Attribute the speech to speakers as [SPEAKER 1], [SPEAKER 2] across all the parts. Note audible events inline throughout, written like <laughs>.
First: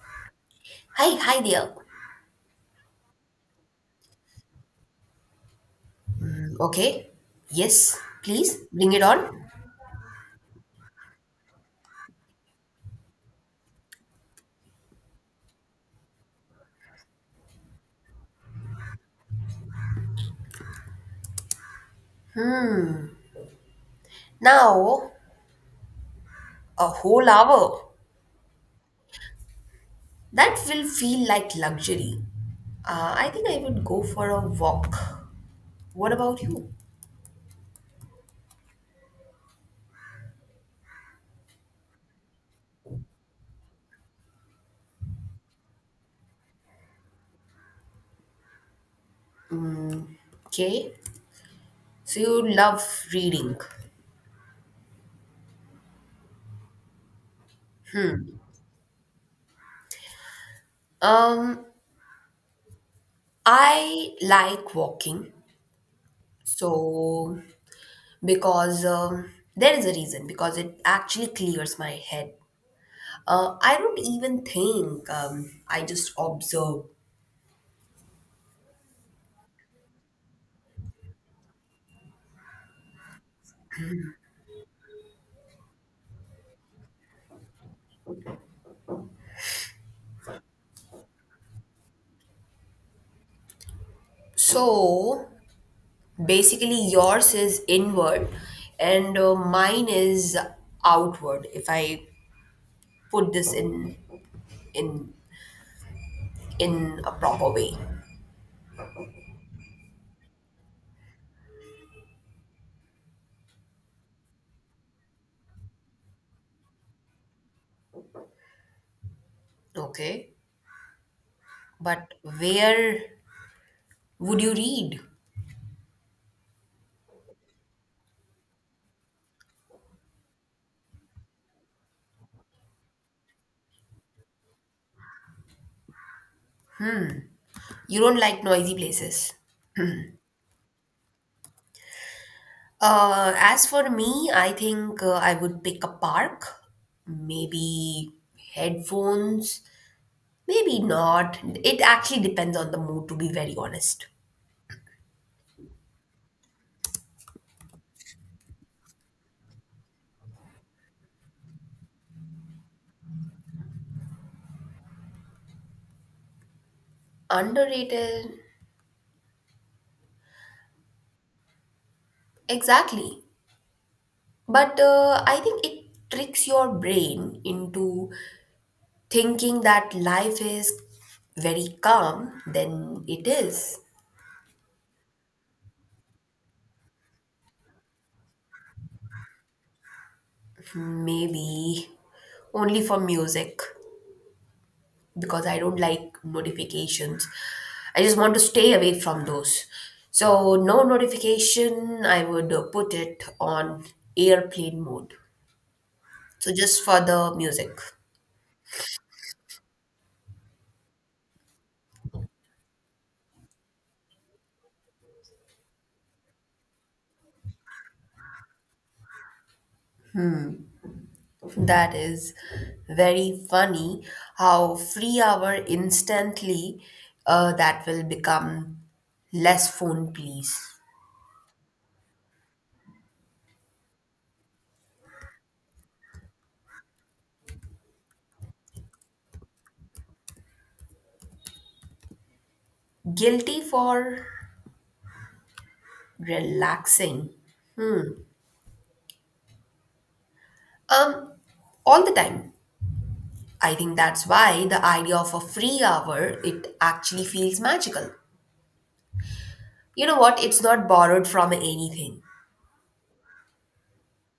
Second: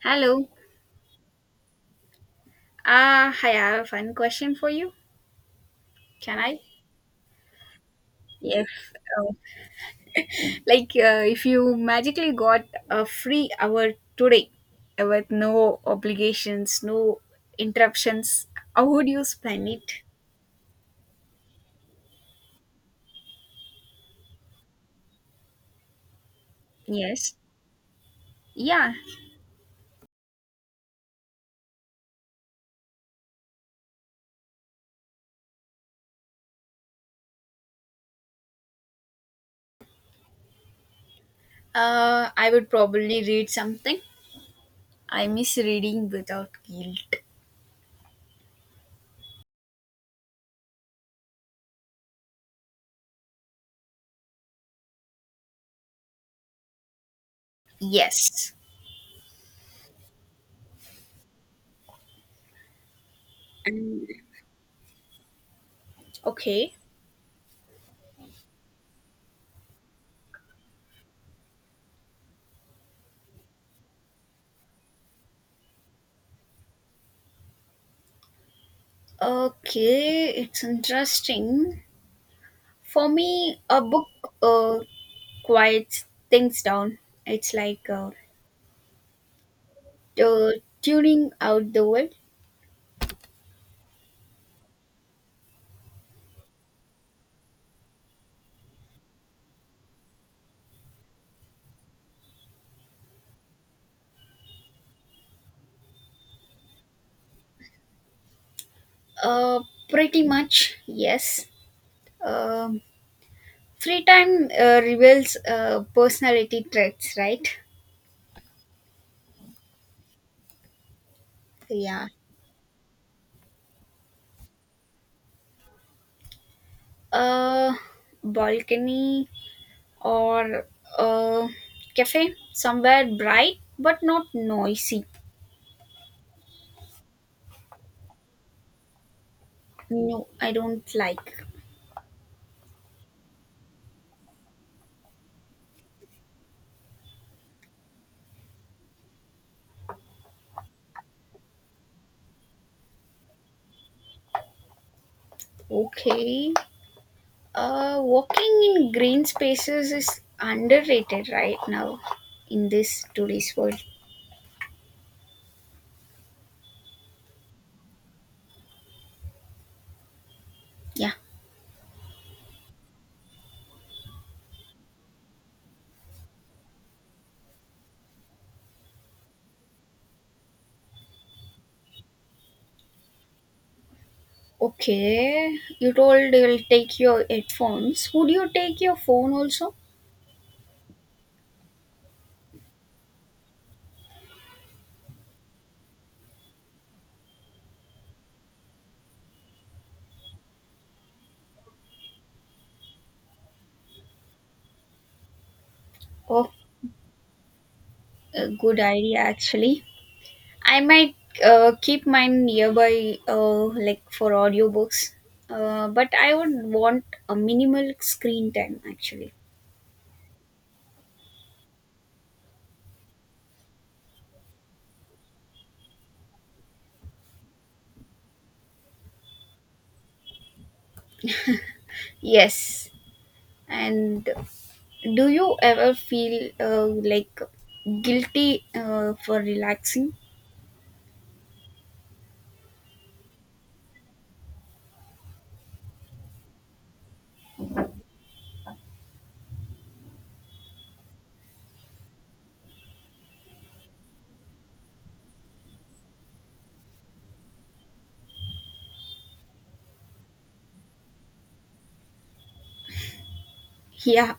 [SPEAKER 1] Hello.
[SPEAKER 2] Hi, hi there.
[SPEAKER 1] Hi, I have a fun question for you. Can I?
[SPEAKER 2] Okay. Yes, please
[SPEAKER 1] Yes.
[SPEAKER 2] bring it on.
[SPEAKER 1] Uh, if you magically got a free hour today with no obligations, no interruptions, how would you spend it?
[SPEAKER 2] Hmm. Now, a whole
[SPEAKER 1] Yes.
[SPEAKER 2] hour.
[SPEAKER 1] Yeah.
[SPEAKER 2] That will feel like luxury. I think I would go for a walk. What about you?
[SPEAKER 1] I would probably read something. I miss reading without guilt.
[SPEAKER 2] Okay. So you love reading.
[SPEAKER 1] Yes.
[SPEAKER 2] Um,
[SPEAKER 1] And
[SPEAKER 2] I like walking.
[SPEAKER 1] okay.
[SPEAKER 2] So because there is a reason because it actually clears my head. I don't even think. I just observe.
[SPEAKER 1] Okay, it's interesting. For me, a book uh, quiets things down. It's like tuning out the world.
[SPEAKER 2] So basically, yours is inward and mine is outward, if I put this in in a proper way.
[SPEAKER 1] Uh, Pretty much, yes. Um, Free time reveals personality traits, right?
[SPEAKER 2] Okay.
[SPEAKER 1] Yeah.
[SPEAKER 2] But where would you read?
[SPEAKER 1] Uh, Balcony or a cafe somewhere bright but not noisy.
[SPEAKER 2] You don't like noisy places.
[SPEAKER 1] No, I don't like.
[SPEAKER 2] As for me, I think I would pick a park, maybe headphones, maybe not. It actually depends on the mood, to be very honest.
[SPEAKER 1] Okay. Walking in green spaces is underrated right now in this today's world.
[SPEAKER 2] Underrated.
[SPEAKER 1] Yeah.
[SPEAKER 2] Exactly. But I think it tricks your brain into thinking that life is very calm than it is.
[SPEAKER 1] Okay. You told you'll take your headphones. Would you take your phone also?
[SPEAKER 2] Maybe only for music because I don't like notifications. I just want to stay away from those. So, no notification, I would put it on airplane mode.
[SPEAKER 1] Oh,
[SPEAKER 2] So, just for the music.
[SPEAKER 1] a good idea actually. I might keep mine nearby, like for audiobooks. But I would want a minimal screen time actually.
[SPEAKER 2] That is very funny how free hour instantly that will become less phone please.
[SPEAKER 1] Yes, and do you ever feel guilty for relaxing?
[SPEAKER 2] Guilty for relaxing um all the time. I think that's why the idea of a free hour it actually feels magical. You know what, it's not borrowed from anything.
[SPEAKER 1] Yeah,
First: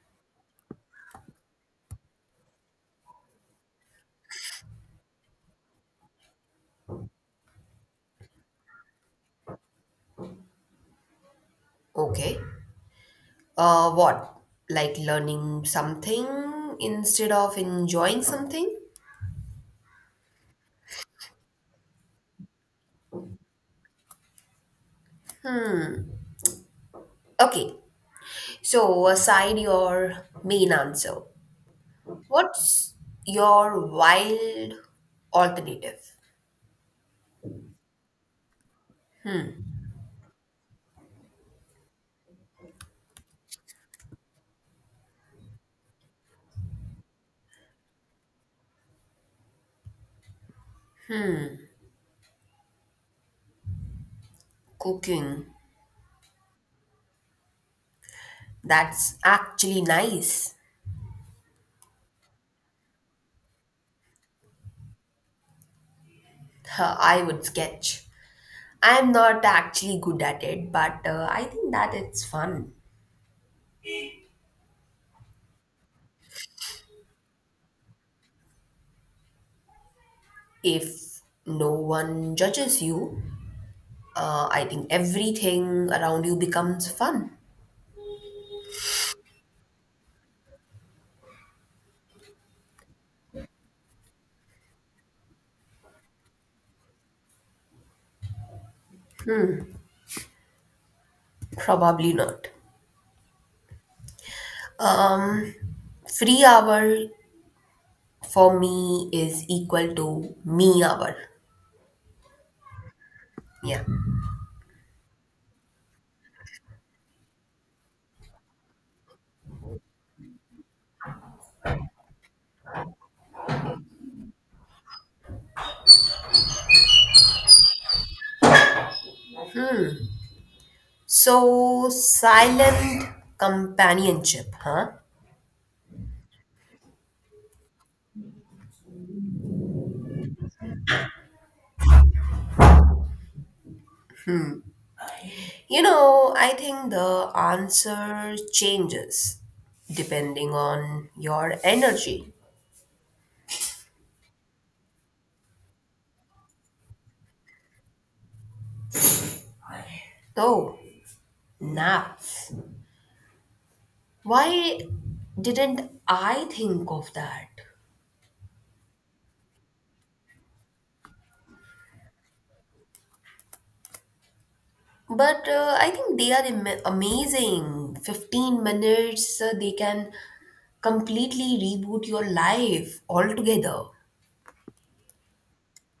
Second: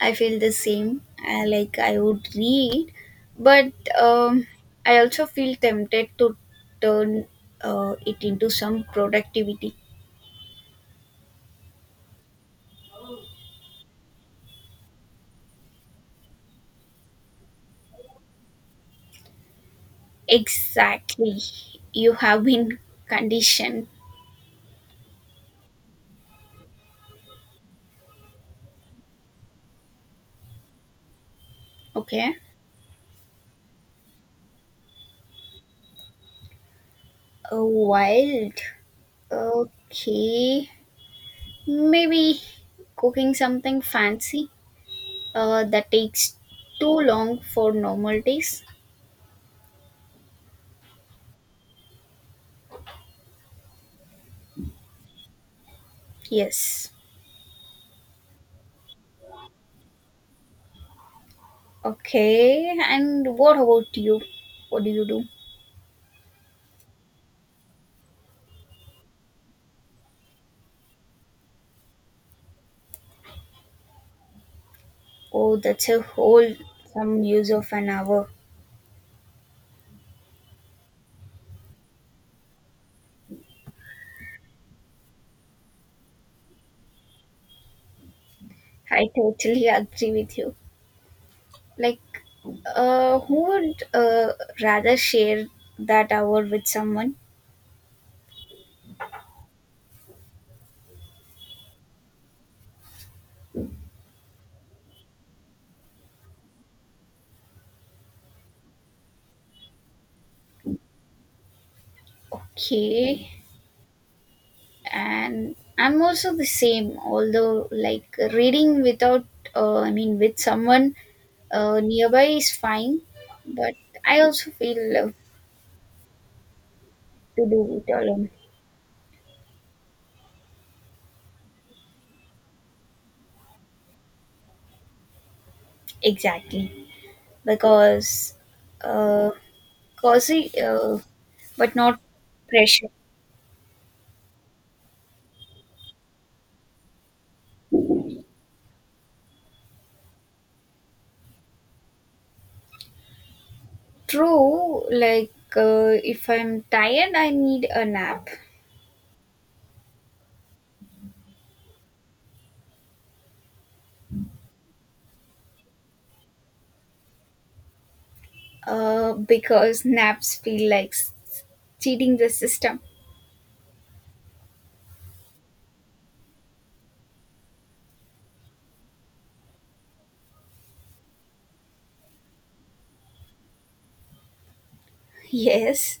[SPEAKER 1] I feel the same. I would read, but I also feel tempted to turn it into some productivity.
[SPEAKER 2] Okay. What, like learning something instead of enjoying something.
[SPEAKER 1] Exactly. You have been conditioned.
[SPEAKER 2] Okay. So, aside your main answer,
[SPEAKER 1] Okay.
[SPEAKER 2] what's your wild alternative?
[SPEAKER 1] Wild. Okay. Maybe cooking something fancy. That takes too long for normal days.
[SPEAKER 2] Cooking.
[SPEAKER 1] Yes.
[SPEAKER 2] That's actually nice.
[SPEAKER 1] Okay. And what about you? What do you do?
[SPEAKER 2] Huh, I would sketch. I'm not actually good at it, but I think that it's fun.
[SPEAKER 1] Oh, that's a whole some use of an hour.
[SPEAKER 2] If no one judges you, I think everything around you becomes fun.
[SPEAKER 1] I totally <laughs> agree with you. Like, who would rather share that hour with someone?
[SPEAKER 2] Probably not. Um, Free hour for me is equal to me hour.
[SPEAKER 1] Okay.
[SPEAKER 2] Yeah.
[SPEAKER 1] And I'm also the same, although, like, reading without, I mean, with someone nearby is fine, but I also feel love to do it alone.
[SPEAKER 2] So silent companionship, huh?
[SPEAKER 1] Exactly, because uh, cozy, but not pressure.
[SPEAKER 2] You know, I think the answer changes depending on your energy.
[SPEAKER 1] True, if I'm tired, I need a nap.
[SPEAKER 2] Oh, naps. Why didn't I think of that?
[SPEAKER 1] Because <laughs> naps feel like cheating the system.
[SPEAKER 2] But I think they are amazing. 15 minutes, they can completely reboot your life altogether.
[SPEAKER 1] <laughs> Yes,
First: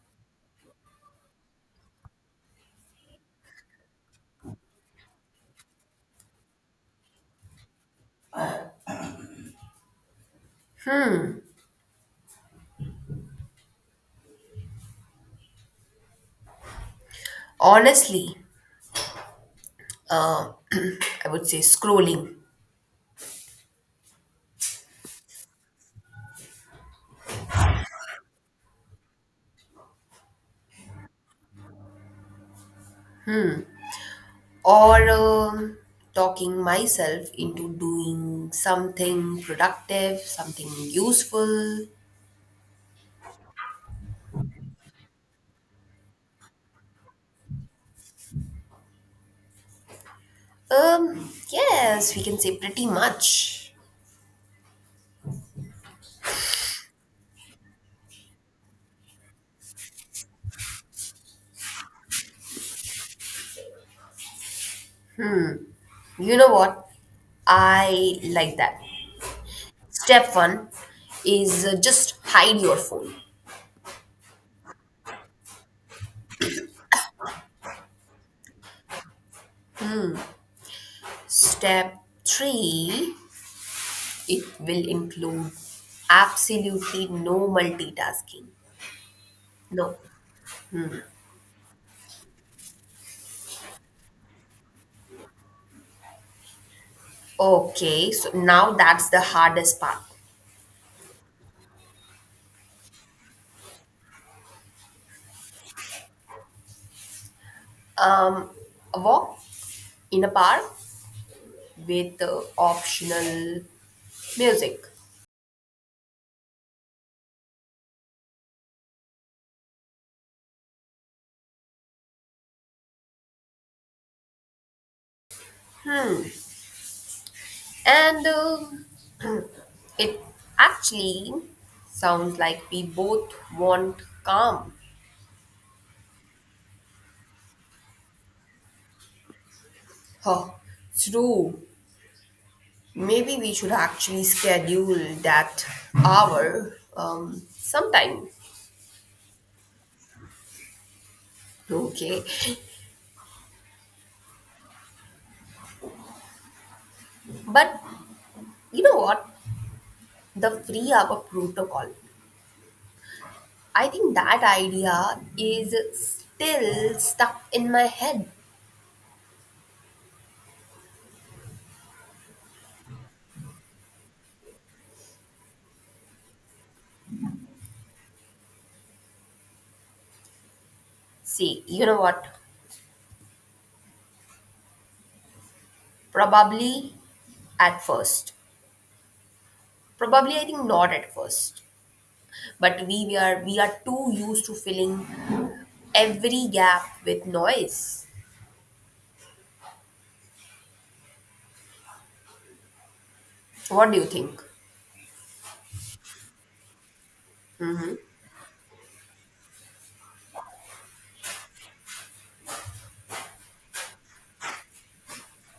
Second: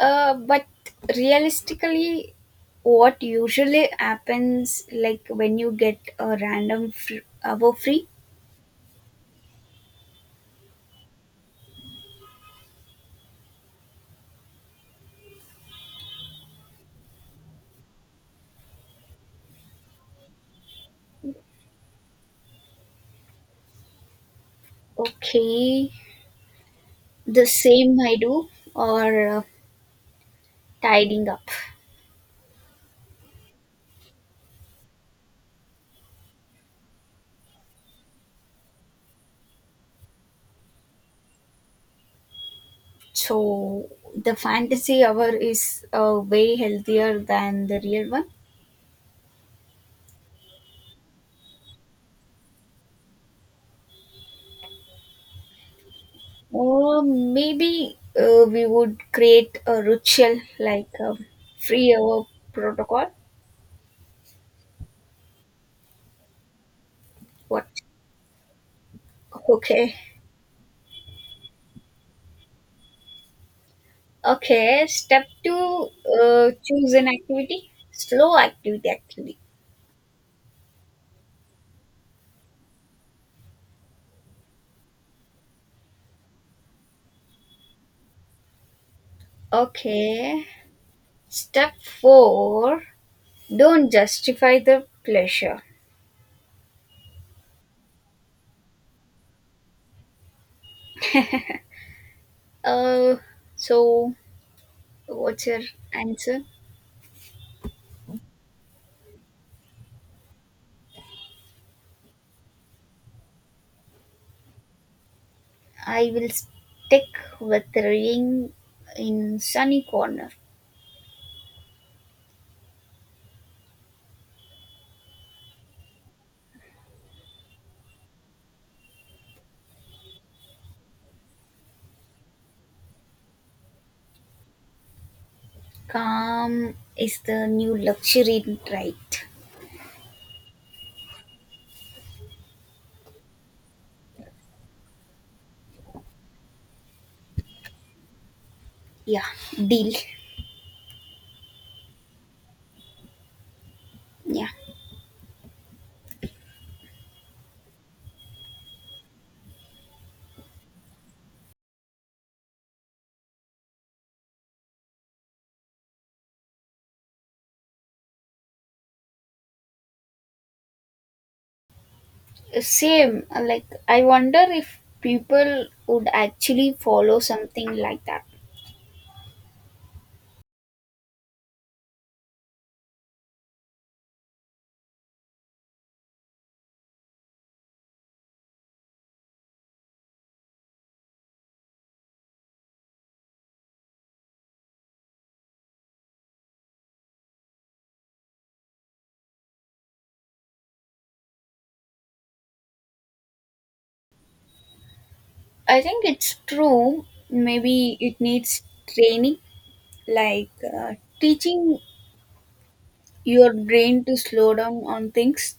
[SPEAKER 1] but realistically, what usually happens, like when you get a random hour free.
[SPEAKER 2] Honestly, uh, <clears throat> I would say scrolling
[SPEAKER 1] Okay, the same I do, or tidying up.
[SPEAKER 2] or talking myself into doing something productive, something useful.
[SPEAKER 1] So the fantasy hour is way healthier than the real one.
[SPEAKER 2] Yes, we can say pretty much.
[SPEAKER 1] Or maybe we would create a ritual like a free hour protocol.
[SPEAKER 2] You know what?
[SPEAKER 1] What?
[SPEAKER 2] I like that.
[SPEAKER 1] Okay.
[SPEAKER 2] Step one is just hide your phone.
[SPEAKER 1] Okay. Step two, choose an activity. Slow activity, actually.
[SPEAKER 2] Step three, it will include absolutely no multitasking. No.
[SPEAKER 1] Okay. Step four, don't justify the pleasure.
[SPEAKER 2] Okay, so now that's the hardest part.
[SPEAKER 1] <laughs> Uh, so what's your answer?
[SPEAKER 2] Um, a walk in a park with optional music,
[SPEAKER 1] I will stick with reading in sunny corner.
[SPEAKER 2] and <clears throat> it actually sounds like we both want calm.
[SPEAKER 1] Calm is the new luxury, right?
[SPEAKER 2] Oh, true. Maybe we should actually schedule that hour sometime.
[SPEAKER 1] Yeah, deal.
[SPEAKER 2] Okay,
[SPEAKER 1] Yeah,
[SPEAKER 2] but you know what? The free hour protocol. I think that idea is still stuck in my head.
[SPEAKER 1] same. Like I wonder if people would actually follow something like that.
[SPEAKER 2] See, you know what? Probably at first. Probably I think not at first. But we are too used to filling every gap with noise. What do you think?
[SPEAKER 1] I think it's true. Maybe it needs training, like uh, teaching your brain to slow down on things.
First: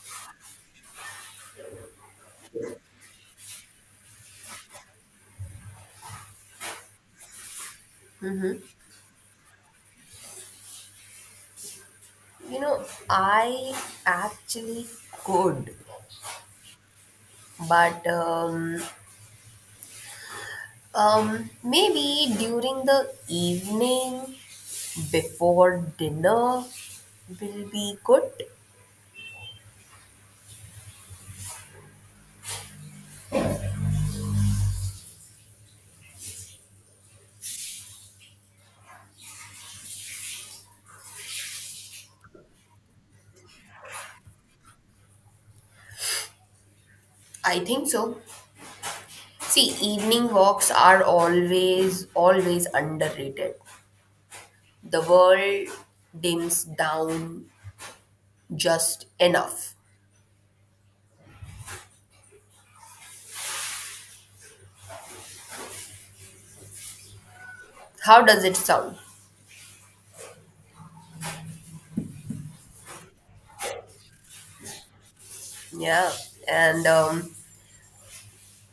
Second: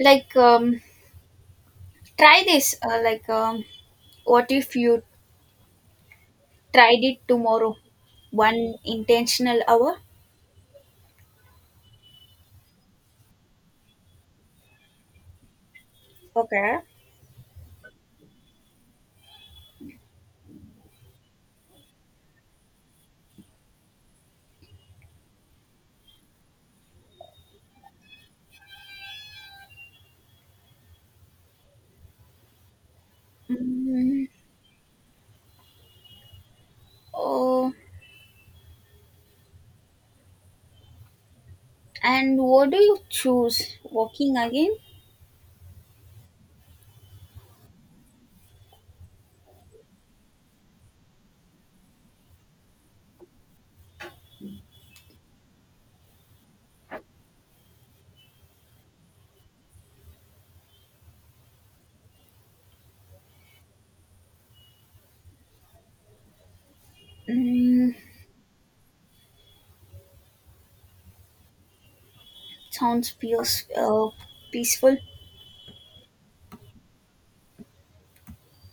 [SPEAKER 1] Like um, Try this. What if you tried it tomorrow?
[SPEAKER 2] Mm-hmm.
[SPEAKER 1] One intentional hour.
[SPEAKER 2] You know, I actually could,
[SPEAKER 1] Okay.
[SPEAKER 2] but maybe during the evening before dinner will be good.
[SPEAKER 1] Mm, oh, and what do you choose? Walking again?
[SPEAKER 2] I think so. See, evening walks are always, always underrated. The world dims down just enough.
[SPEAKER 1] Mm,
[SPEAKER 2] How does it sound?
[SPEAKER 1] sounds feels peaceful.
[SPEAKER 2] Yeah. And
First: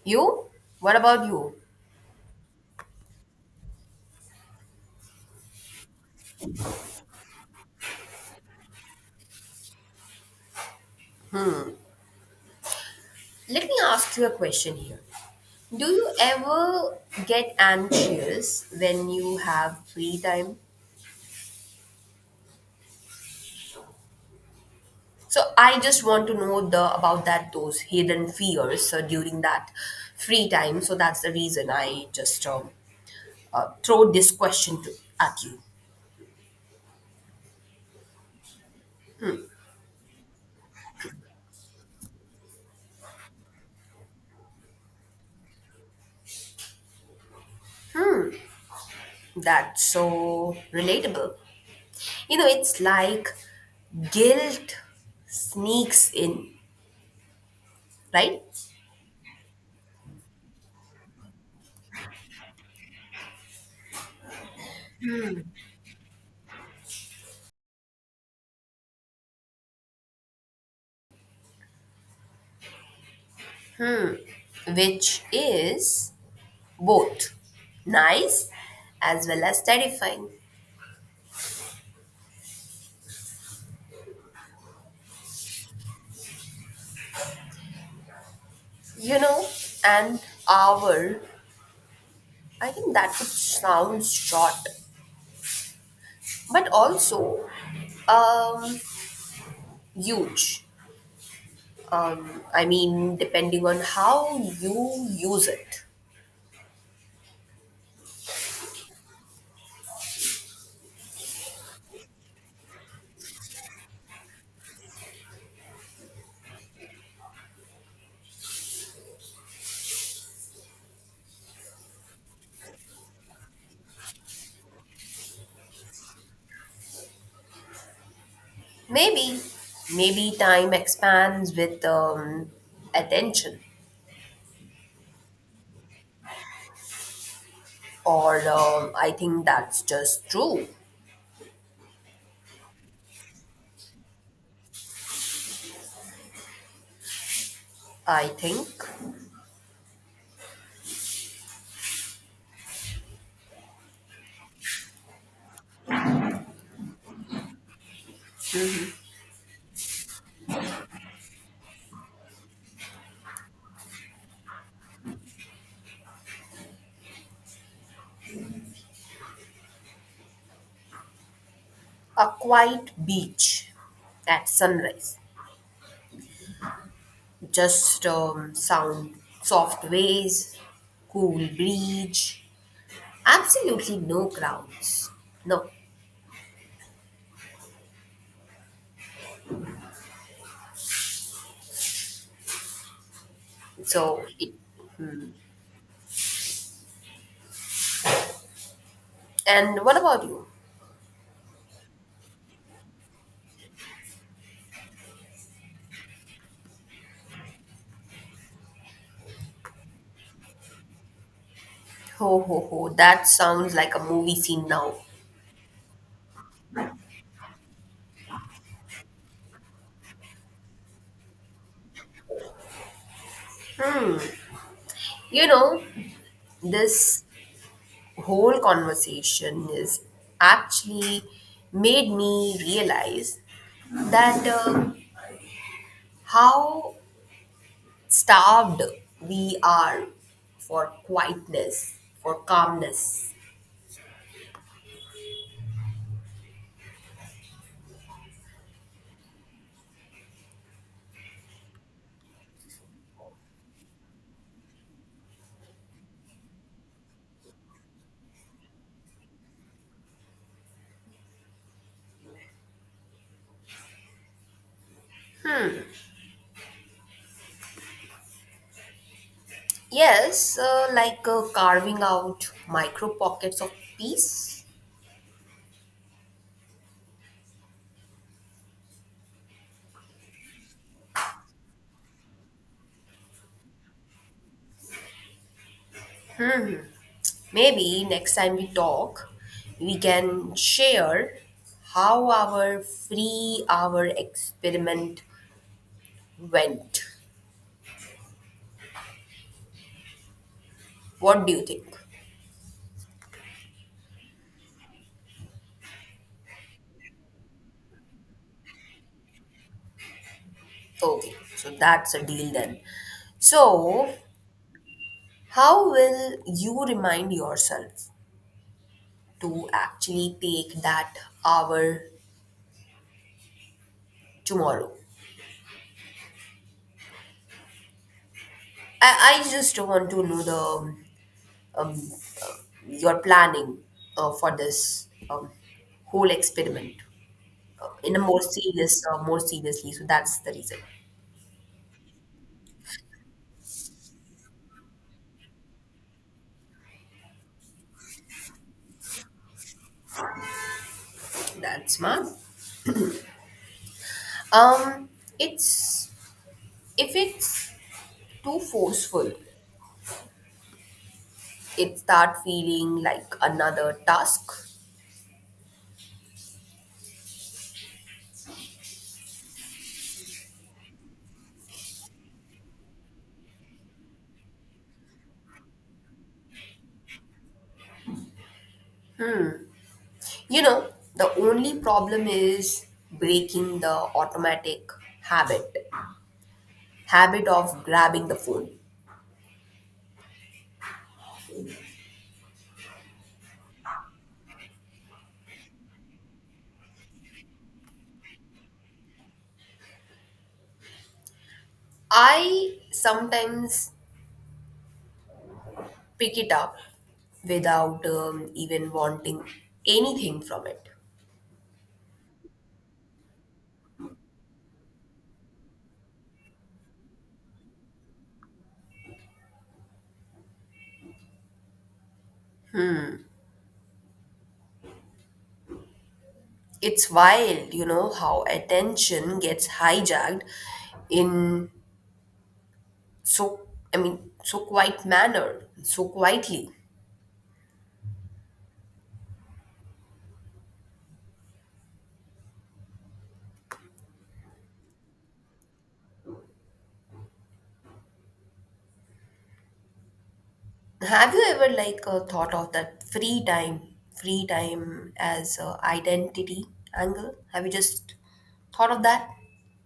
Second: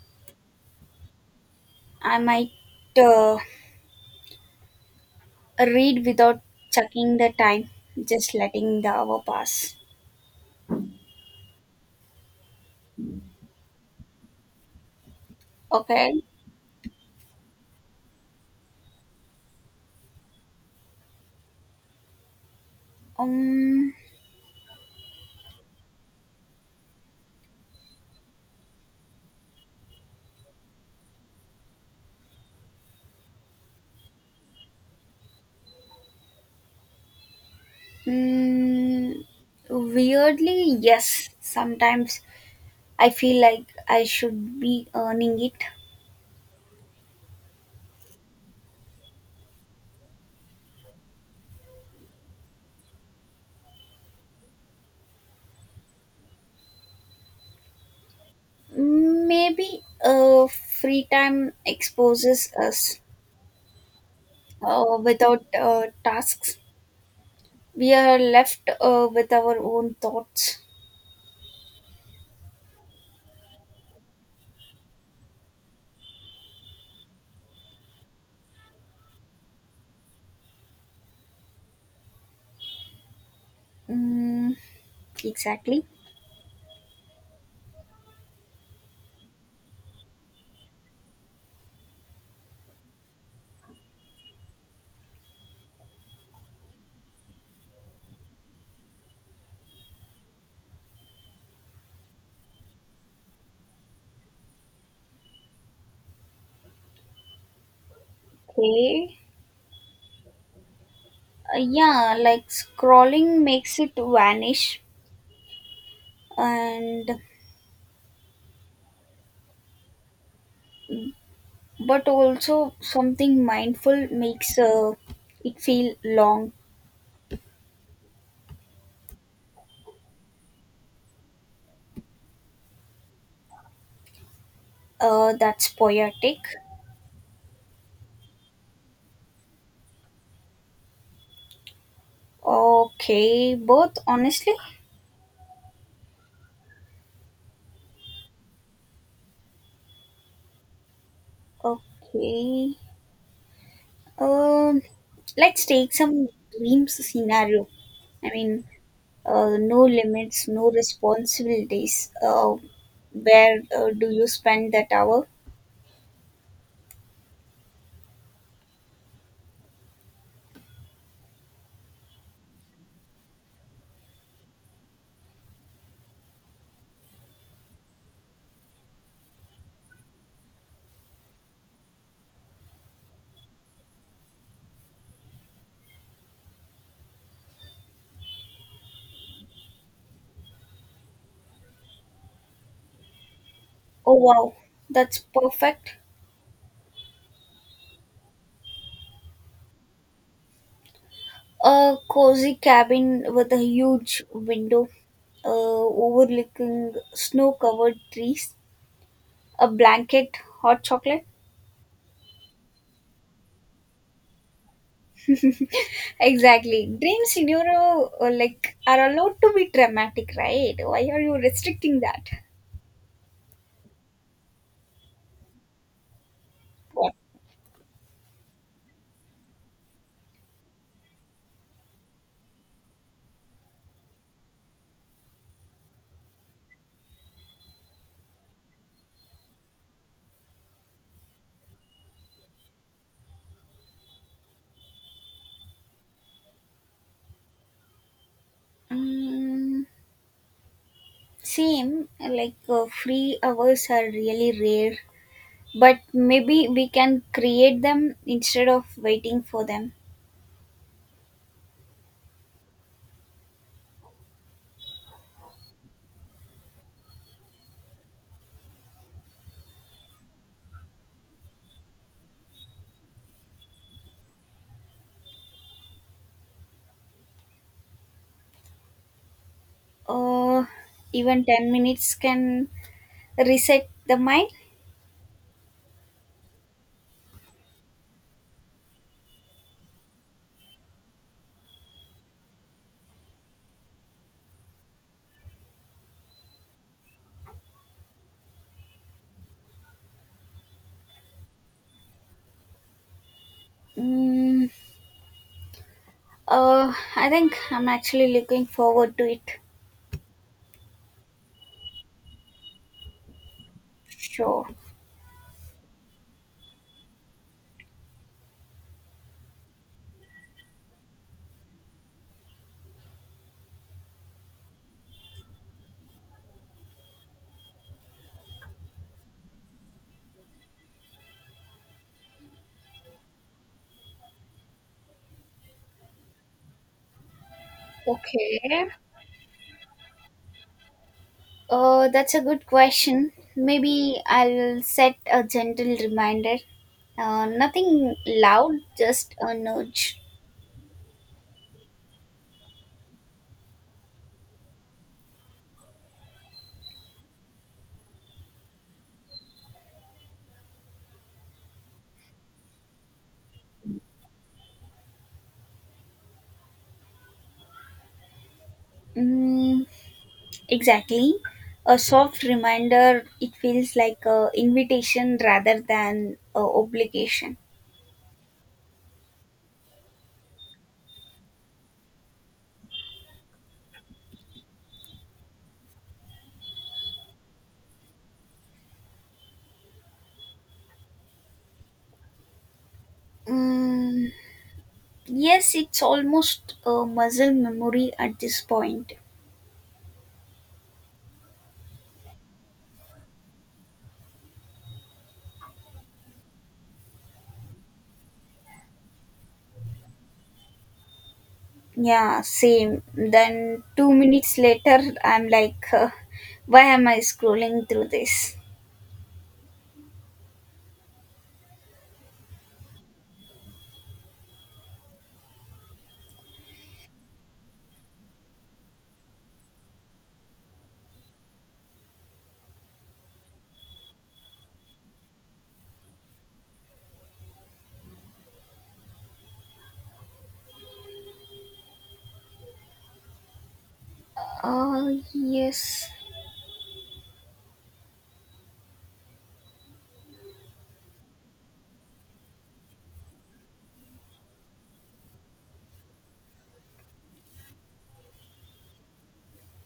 [SPEAKER 2] you? What about you?
[SPEAKER 1] I might uh, read without checking the time, just letting the hour pass.
[SPEAKER 2] Let me ask you a question here. Do you
[SPEAKER 1] Okay.
[SPEAKER 2] ever get anxious when you have free time?
[SPEAKER 1] Um.
[SPEAKER 2] So I just want to know the about that those hidden fears during that free time. So that's the reason I just throw this question to at you.
[SPEAKER 1] Mm, weirdly, yes. Sometimes I feel like I should be earning it.
[SPEAKER 2] That's so relatable. You know, it's like guilt sneaks in, right?
[SPEAKER 1] Maybe free time exposes us without tasks. We are left with our own thoughts.
[SPEAKER 2] Which is both nice as well as terrifying.
[SPEAKER 1] Mm, exactly.
[SPEAKER 2] You know, and our I think that could sound short but also um, huge. I mean, depending on how you use it.
[SPEAKER 1] Okay. Yeah, like scrolling makes it vanish, and but also something mindful makes it feel long.
[SPEAKER 2] Maybe, maybe time expands with attention,
[SPEAKER 1] That's poetic.
[SPEAKER 2] or I think that's just true.
[SPEAKER 1] Okay, both honestly.
[SPEAKER 2] I think.
[SPEAKER 1] Okay. Um, let's take some dreams scenario. I mean,
[SPEAKER 2] Mm-hmm.
[SPEAKER 1] no limits, no responsibilities. Where do you spend that hour?
[SPEAKER 2] A quiet beach at sunrise, just sound, soft waves, cool breeze, absolutely no crowds. No,
[SPEAKER 1] Oh
[SPEAKER 2] so it.
[SPEAKER 1] wow, that's perfect.
[SPEAKER 2] And what about you?
[SPEAKER 1] A cozy cabin with a huge window, overlooking snow-covered trees, a blanket, hot chocolate.
[SPEAKER 2] Ho ho ho, that sounds like a movie scene now.
[SPEAKER 1] Exactly. Dream scenario like are allowed to be dramatic, right? Why are you restricting that?
[SPEAKER 2] You know,
[SPEAKER 1] Yeah.
[SPEAKER 2] this whole conversation is actually made me realize that how starved we are for quietness, for calmness.
[SPEAKER 1] Mm, same, free hours are really rare, but maybe we can create them instead of waiting for them.
[SPEAKER 2] Yes, like carving out micro pockets of peace.
[SPEAKER 1] Uh, Even 10 minutes can reset the mind.
[SPEAKER 2] Maybe next time we talk, we can share how our free hour experiment went. What do you think?
[SPEAKER 1] Mm, I think I'm actually looking forward to it.
[SPEAKER 2] Okay, so that's a deal then. So,
[SPEAKER 1] Sure.
[SPEAKER 2] how will you remind yourself to actually take that hour tomorrow? I just want to know the um, uh, your planning for this whole experiment in a more
[SPEAKER 1] Okay.
[SPEAKER 2] serious more seriously, so that's the reason.
[SPEAKER 1] Oh, that's a good question. Maybe I'll set a gentle reminder. Nothing loud, just a nudge.
[SPEAKER 2] That's smart. um it's, if it's too forceful it start feeling like another task.
[SPEAKER 1] Mm, exactly. A soft reminder, it feels like a invitation rather than a obligation.
[SPEAKER 2] You know, the only problem is breaking the automatic habit habit of grabbing the phone.
[SPEAKER 1] Mm, yes, it's almost a muscle memory at this point.
[SPEAKER 2] I sometimes pick it up without even wanting anything from it.
[SPEAKER 1] Yeah, same. Then 2 minutes later, I'm like, <laughs> why am I scrolling through this?
[SPEAKER 2] It's wild, you know, how attention gets hijacked in so, I mean, so quiet manner, so quietly.
[SPEAKER 1] Yes.
[SPEAKER 2] Have you ever like thought of that free time as identity angle? Have you just thought of that?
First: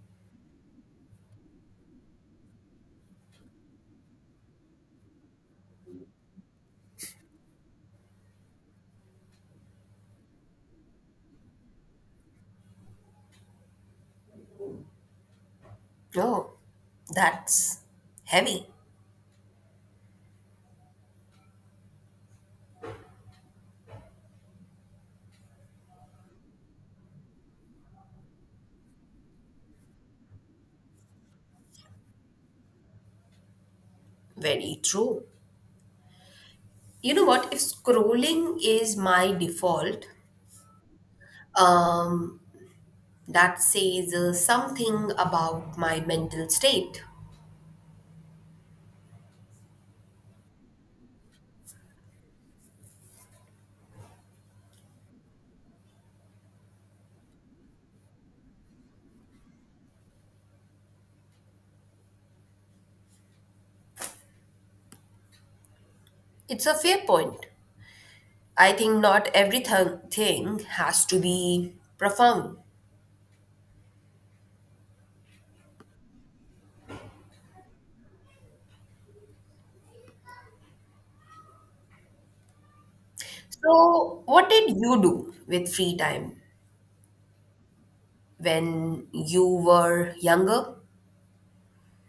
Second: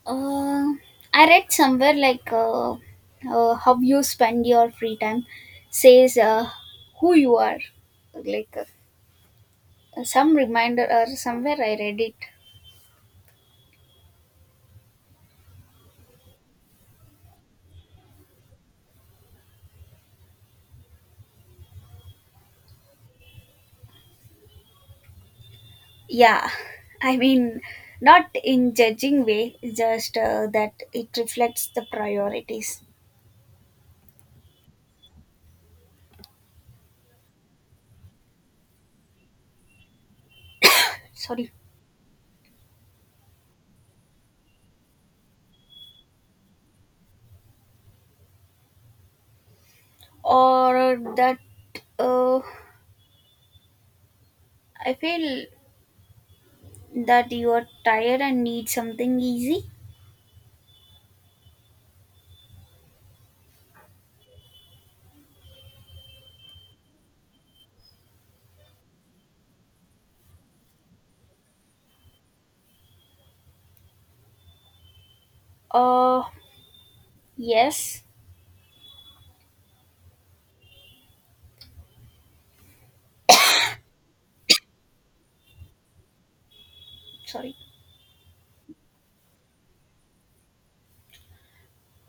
[SPEAKER 1] Uh, I read somewhere how you spend your free time says who you are. Like uh, some reminder or somewhere I read it.
[SPEAKER 2] Oh, that's heavy.
[SPEAKER 1] Yeah, <laughs> I mean, not in judging way, just that it reflects the priorities.
[SPEAKER 2] Very true. You know what? If scrolling is my default,
[SPEAKER 1] Sorry.
[SPEAKER 2] um that says something about my mental state.
[SPEAKER 1] Or that uh, I feel that you are tired and need something easy.
[SPEAKER 2] It's a fair point. I think not everything thing has to be profound.
[SPEAKER 1] Uh, yes.
[SPEAKER 2] So, what did you do with free time
[SPEAKER 1] Sorry.
[SPEAKER 2] when you were younger?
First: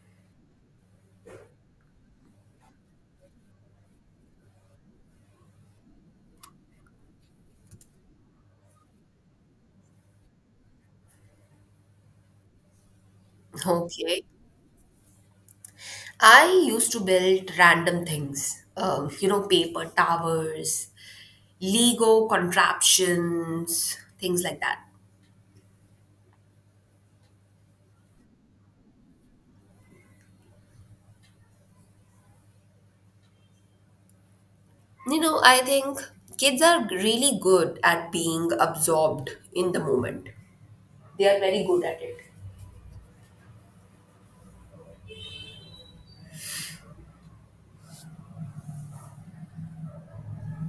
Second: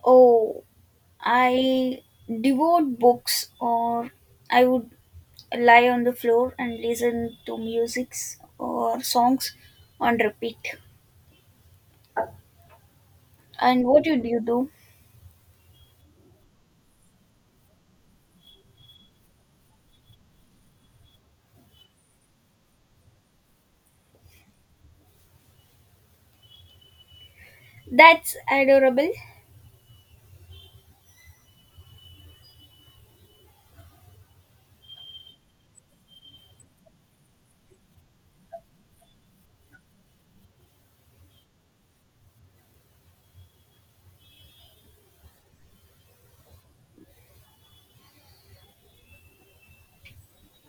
[SPEAKER 1] Oh, I devote books or I would lie on the floor and listen to musics or songs on repeat. And what
[SPEAKER 2] Okay.
[SPEAKER 1] would you do?
[SPEAKER 2] I used to build random things, you know, paper towers, Lego contraptions, things like that.
[SPEAKER 1] That's adorable.
[SPEAKER 2] You know, I think kids are really good at being absorbed in the moment. They are very good at it.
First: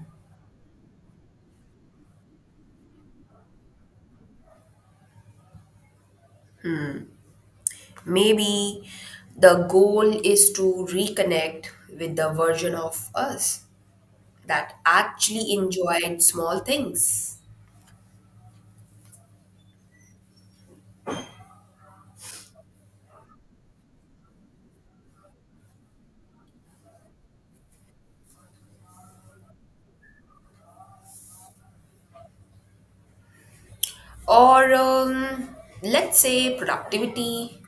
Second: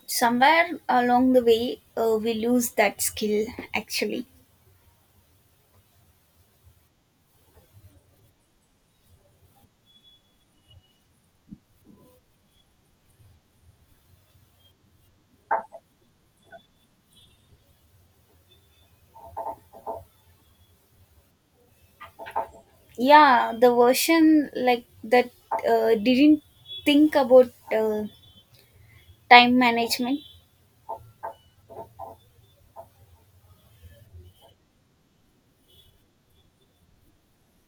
[SPEAKER 1] Somewhere along the way, we lose that skill actually.
[SPEAKER 2] Maybe the goal is to reconnect with the version of us that actually enjoyed small things.
[SPEAKER 1] Yeah, the version like that didn't think about time management.
[SPEAKER 2] Or let's say productivity,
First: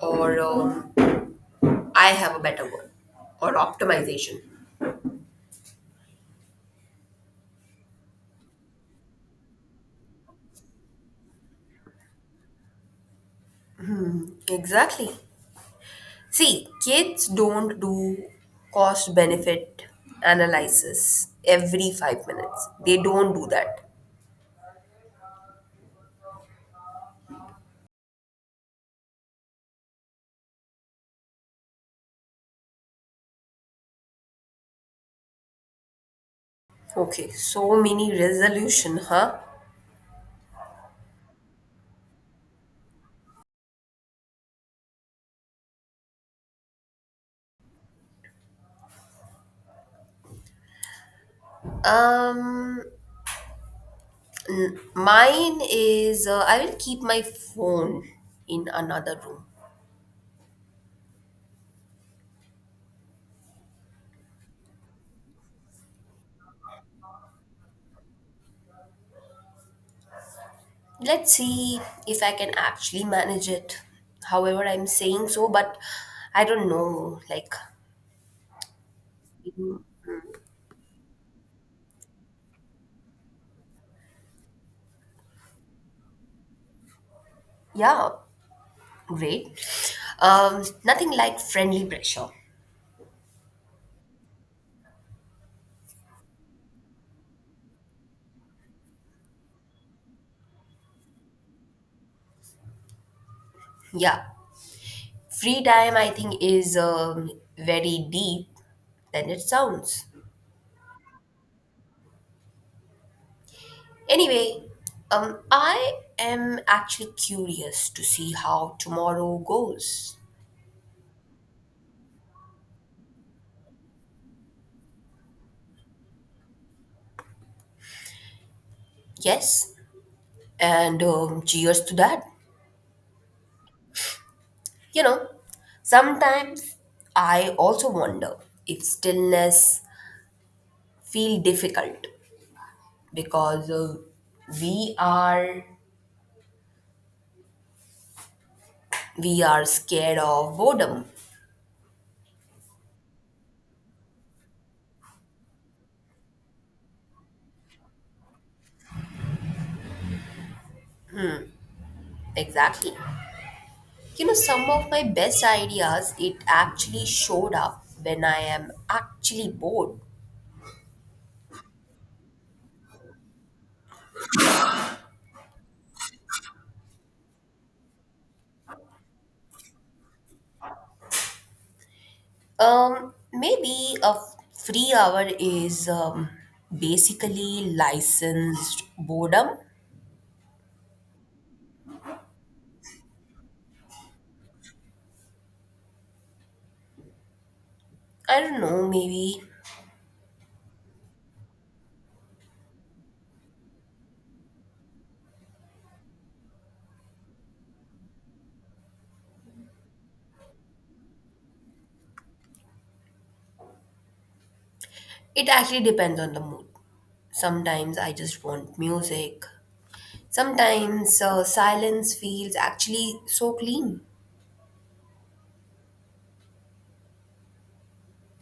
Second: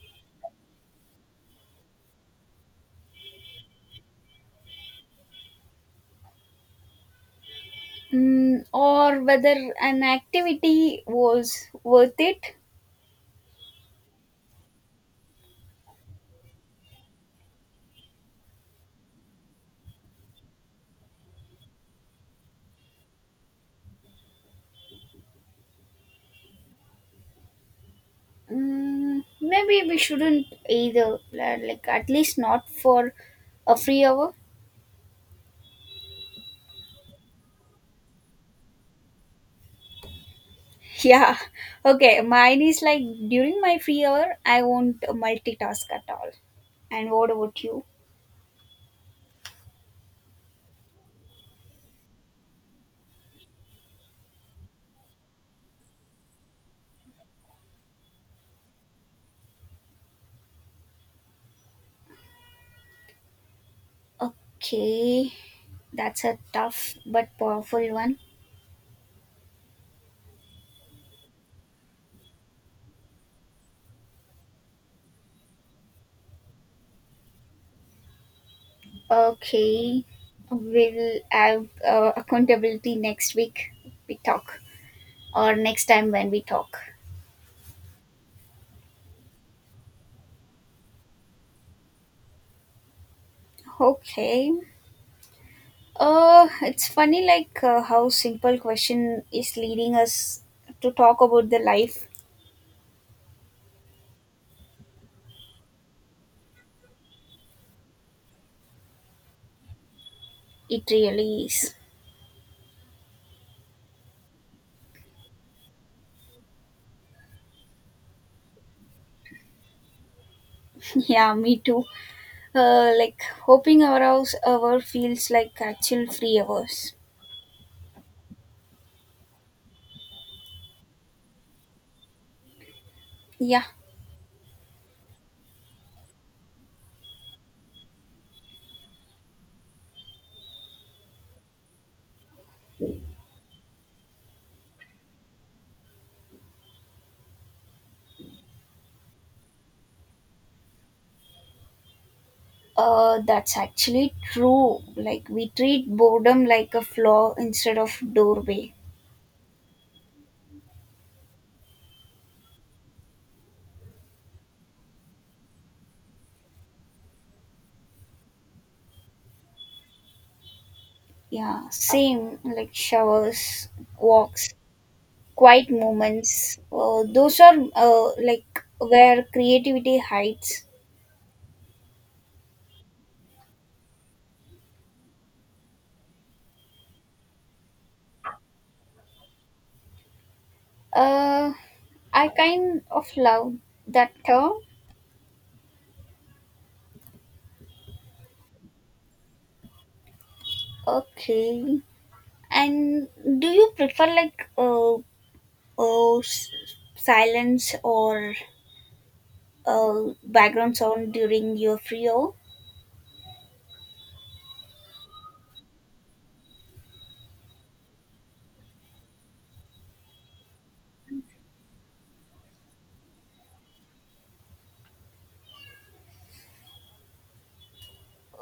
[SPEAKER 2] or I have a better word, or optimization.
[SPEAKER 1] Mm, or whether an activity was worth it.
[SPEAKER 2] Exactly. See, kids don't do cost benefit analysis every 5 minutes. They don't do that.
[SPEAKER 1] Mm, maybe we shouldn't either, like, at least not for a free hour. <laughs>
[SPEAKER 2] Okay, so many resolution, huh?
[SPEAKER 1] Yeah, okay. Mine is like during my free hour, I won't multitask at all. And what about you?
[SPEAKER 2] Um, Mine is I will keep my phone in another room.
[SPEAKER 1] Okay, that's a tough but powerful one.
[SPEAKER 2] Let's see if I can actually manage it. However, I'm saying so, but I don't know. Like,
[SPEAKER 1] Okay, we'll have accountability next week. We talk, or next time when we talk.
[SPEAKER 2] yeah, great. Nothing like friendly pressure.
[SPEAKER 1] Okay. It's funny, how simple question is leading us to talk about the life.
[SPEAKER 2] Yeah. Free time, I think, is very deep than it sounds.
[SPEAKER 1] It really is.
[SPEAKER 2] Anyway, I am actually curious to see how tomorrow goes.
[SPEAKER 1] <laughs> Yeah, me too. Like hoping our hour feels like actual free hours.
[SPEAKER 2] Yes, and cheers to that.
[SPEAKER 1] Yeah.
[SPEAKER 2] You know, sometimes I also wonder if stillness feel difficult because we are we are scared of boredom.
[SPEAKER 1] That's actually true. Like we treat boredom like a flaw instead of doorway.
[SPEAKER 2] Exactly. You know, some of my best ideas, it actually showed up when I am actually bored.
[SPEAKER 1] Yeah, same like showers, walks, quiet moments. Those are like where creativity hides.
[SPEAKER 2] Maybe a free hour is basically licensed boredom.
[SPEAKER 1] Uh, I kind of love that term.
[SPEAKER 2] I don't know, maybe
[SPEAKER 1] Okay. And do you prefer uh, s- silence or uh, background sound during your free hour?
[SPEAKER 2] it actually depends on the mood. Sometimes I just want music. Sometimes silence feels actually so clean.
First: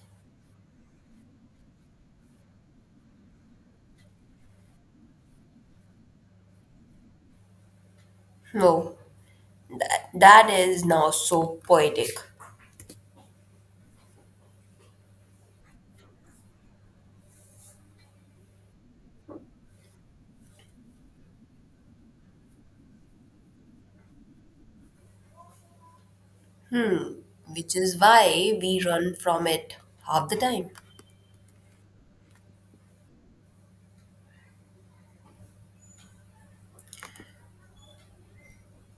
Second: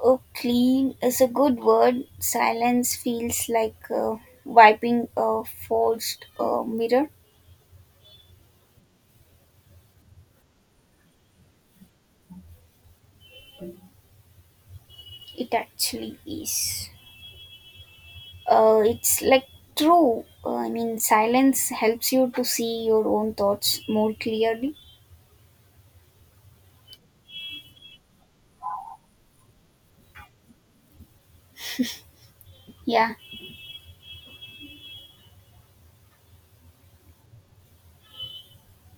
[SPEAKER 1] Oh, clean is a good word. Silence feels like wiping a forged mirror.
[SPEAKER 2] No, that is now so poetic.
[SPEAKER 1] It actually is. It's like true. I mean, silence helps you to see your own thoughts more clearly.
[SPEAKER 2] Hmm, which is why we run from it half the time.
[SPEAKER 1] Yeah.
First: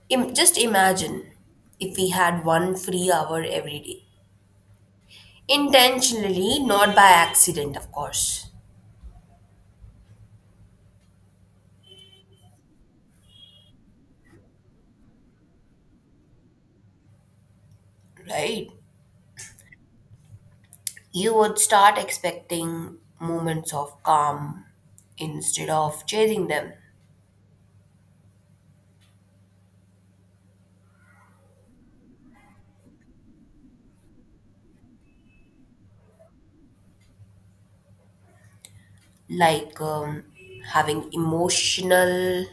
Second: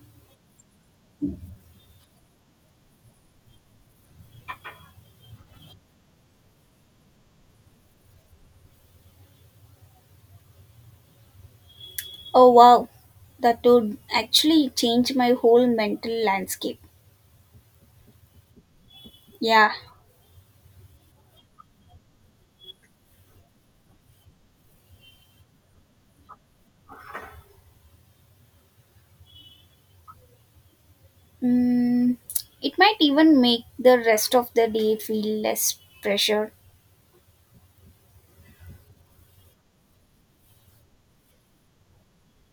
[SPEAKER 2] Just imagine if we had one free hour every day. Intentionally, not by accident, of course.
[SPEAKER 1] Oh wow. That would actually change my whole mental landscape.
[SPEAKER 2] Right?
[SPEAKER 1] Yeah.
[SPEAKER 2] You would start expecting moments of calm instead of chasing them,
[SPEAKER 1] Mm, it might even make the rest of the day feel less pressure.
[SPEAKER 2] like having emotional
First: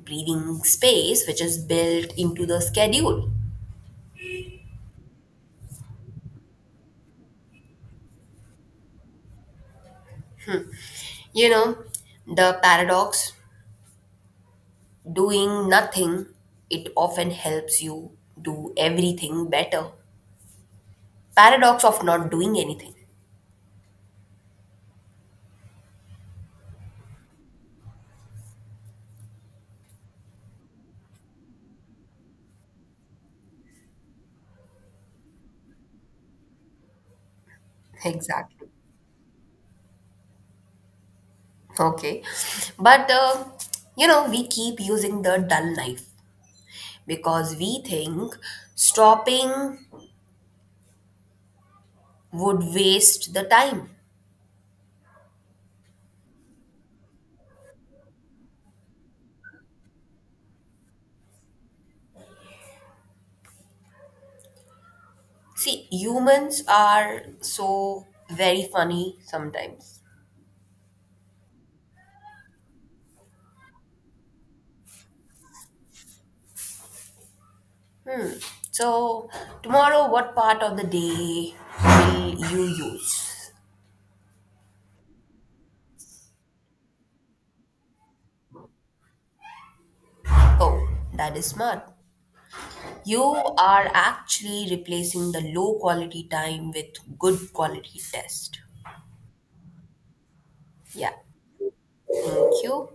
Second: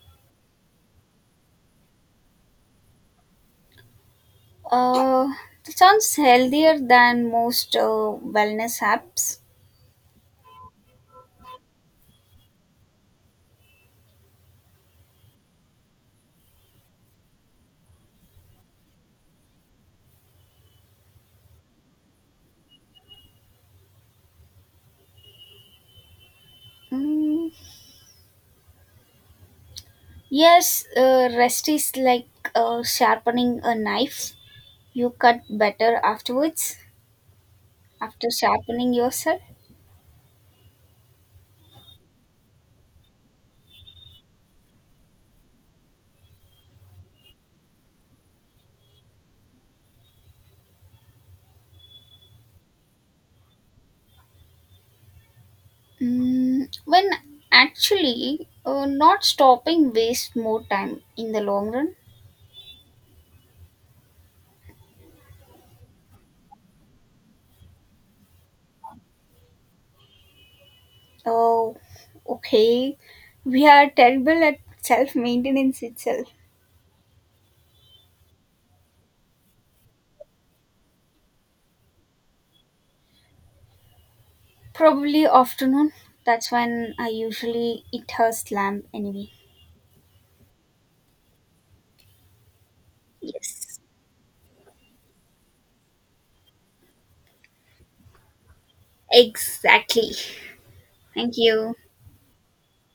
[SPEAKER 2] breathing space, which is built into the schedule.
[SPEAKER 1] Uh, that sounds healthier than most wellness apps.
[SPEAKER 2] You know, the paradox. Doing nothing, it often helps you do everything better. Paradox of not doing anything.
[SPEAKER 1] Mm, yes, rest is like sharpening a knife. You cut better afterwards
[SPEAKER 2] <laughs>
[SPEAKER 1] after
[SPEAKER 2] Exactly.
[SPEAKER 1] sharpening yourself.
[SPEAKER 2] Okay. But, you know, we keep using the dull knife because we think stopping would waste the time.
[SPEAKER 1] Mm, when actually not stopping waste more time in the long run.
[SPEAKER 2] See, humans are so very funny sometimes.
[SPEAKER 1] Oh, okay. We are terrible at self maintenance itself.
[SPEAKER 2] Hmm. So, tomorrow, what part of the day will you use?
[SPEAKER 1] Probably afternoon. That's when I usually eat her slam anyway.
[SPEAKER 2] Oh, that is smart. You
[SPEAKER 1] Yes,
[SPEAKER 2] are actually replacing the low quality time with good quality test.
[SPEAKER 1] exactly.
[SPEAKER 2] Yeah.
[SPEAKER 1] Thank you.
[SPEAKER 2] Thank you.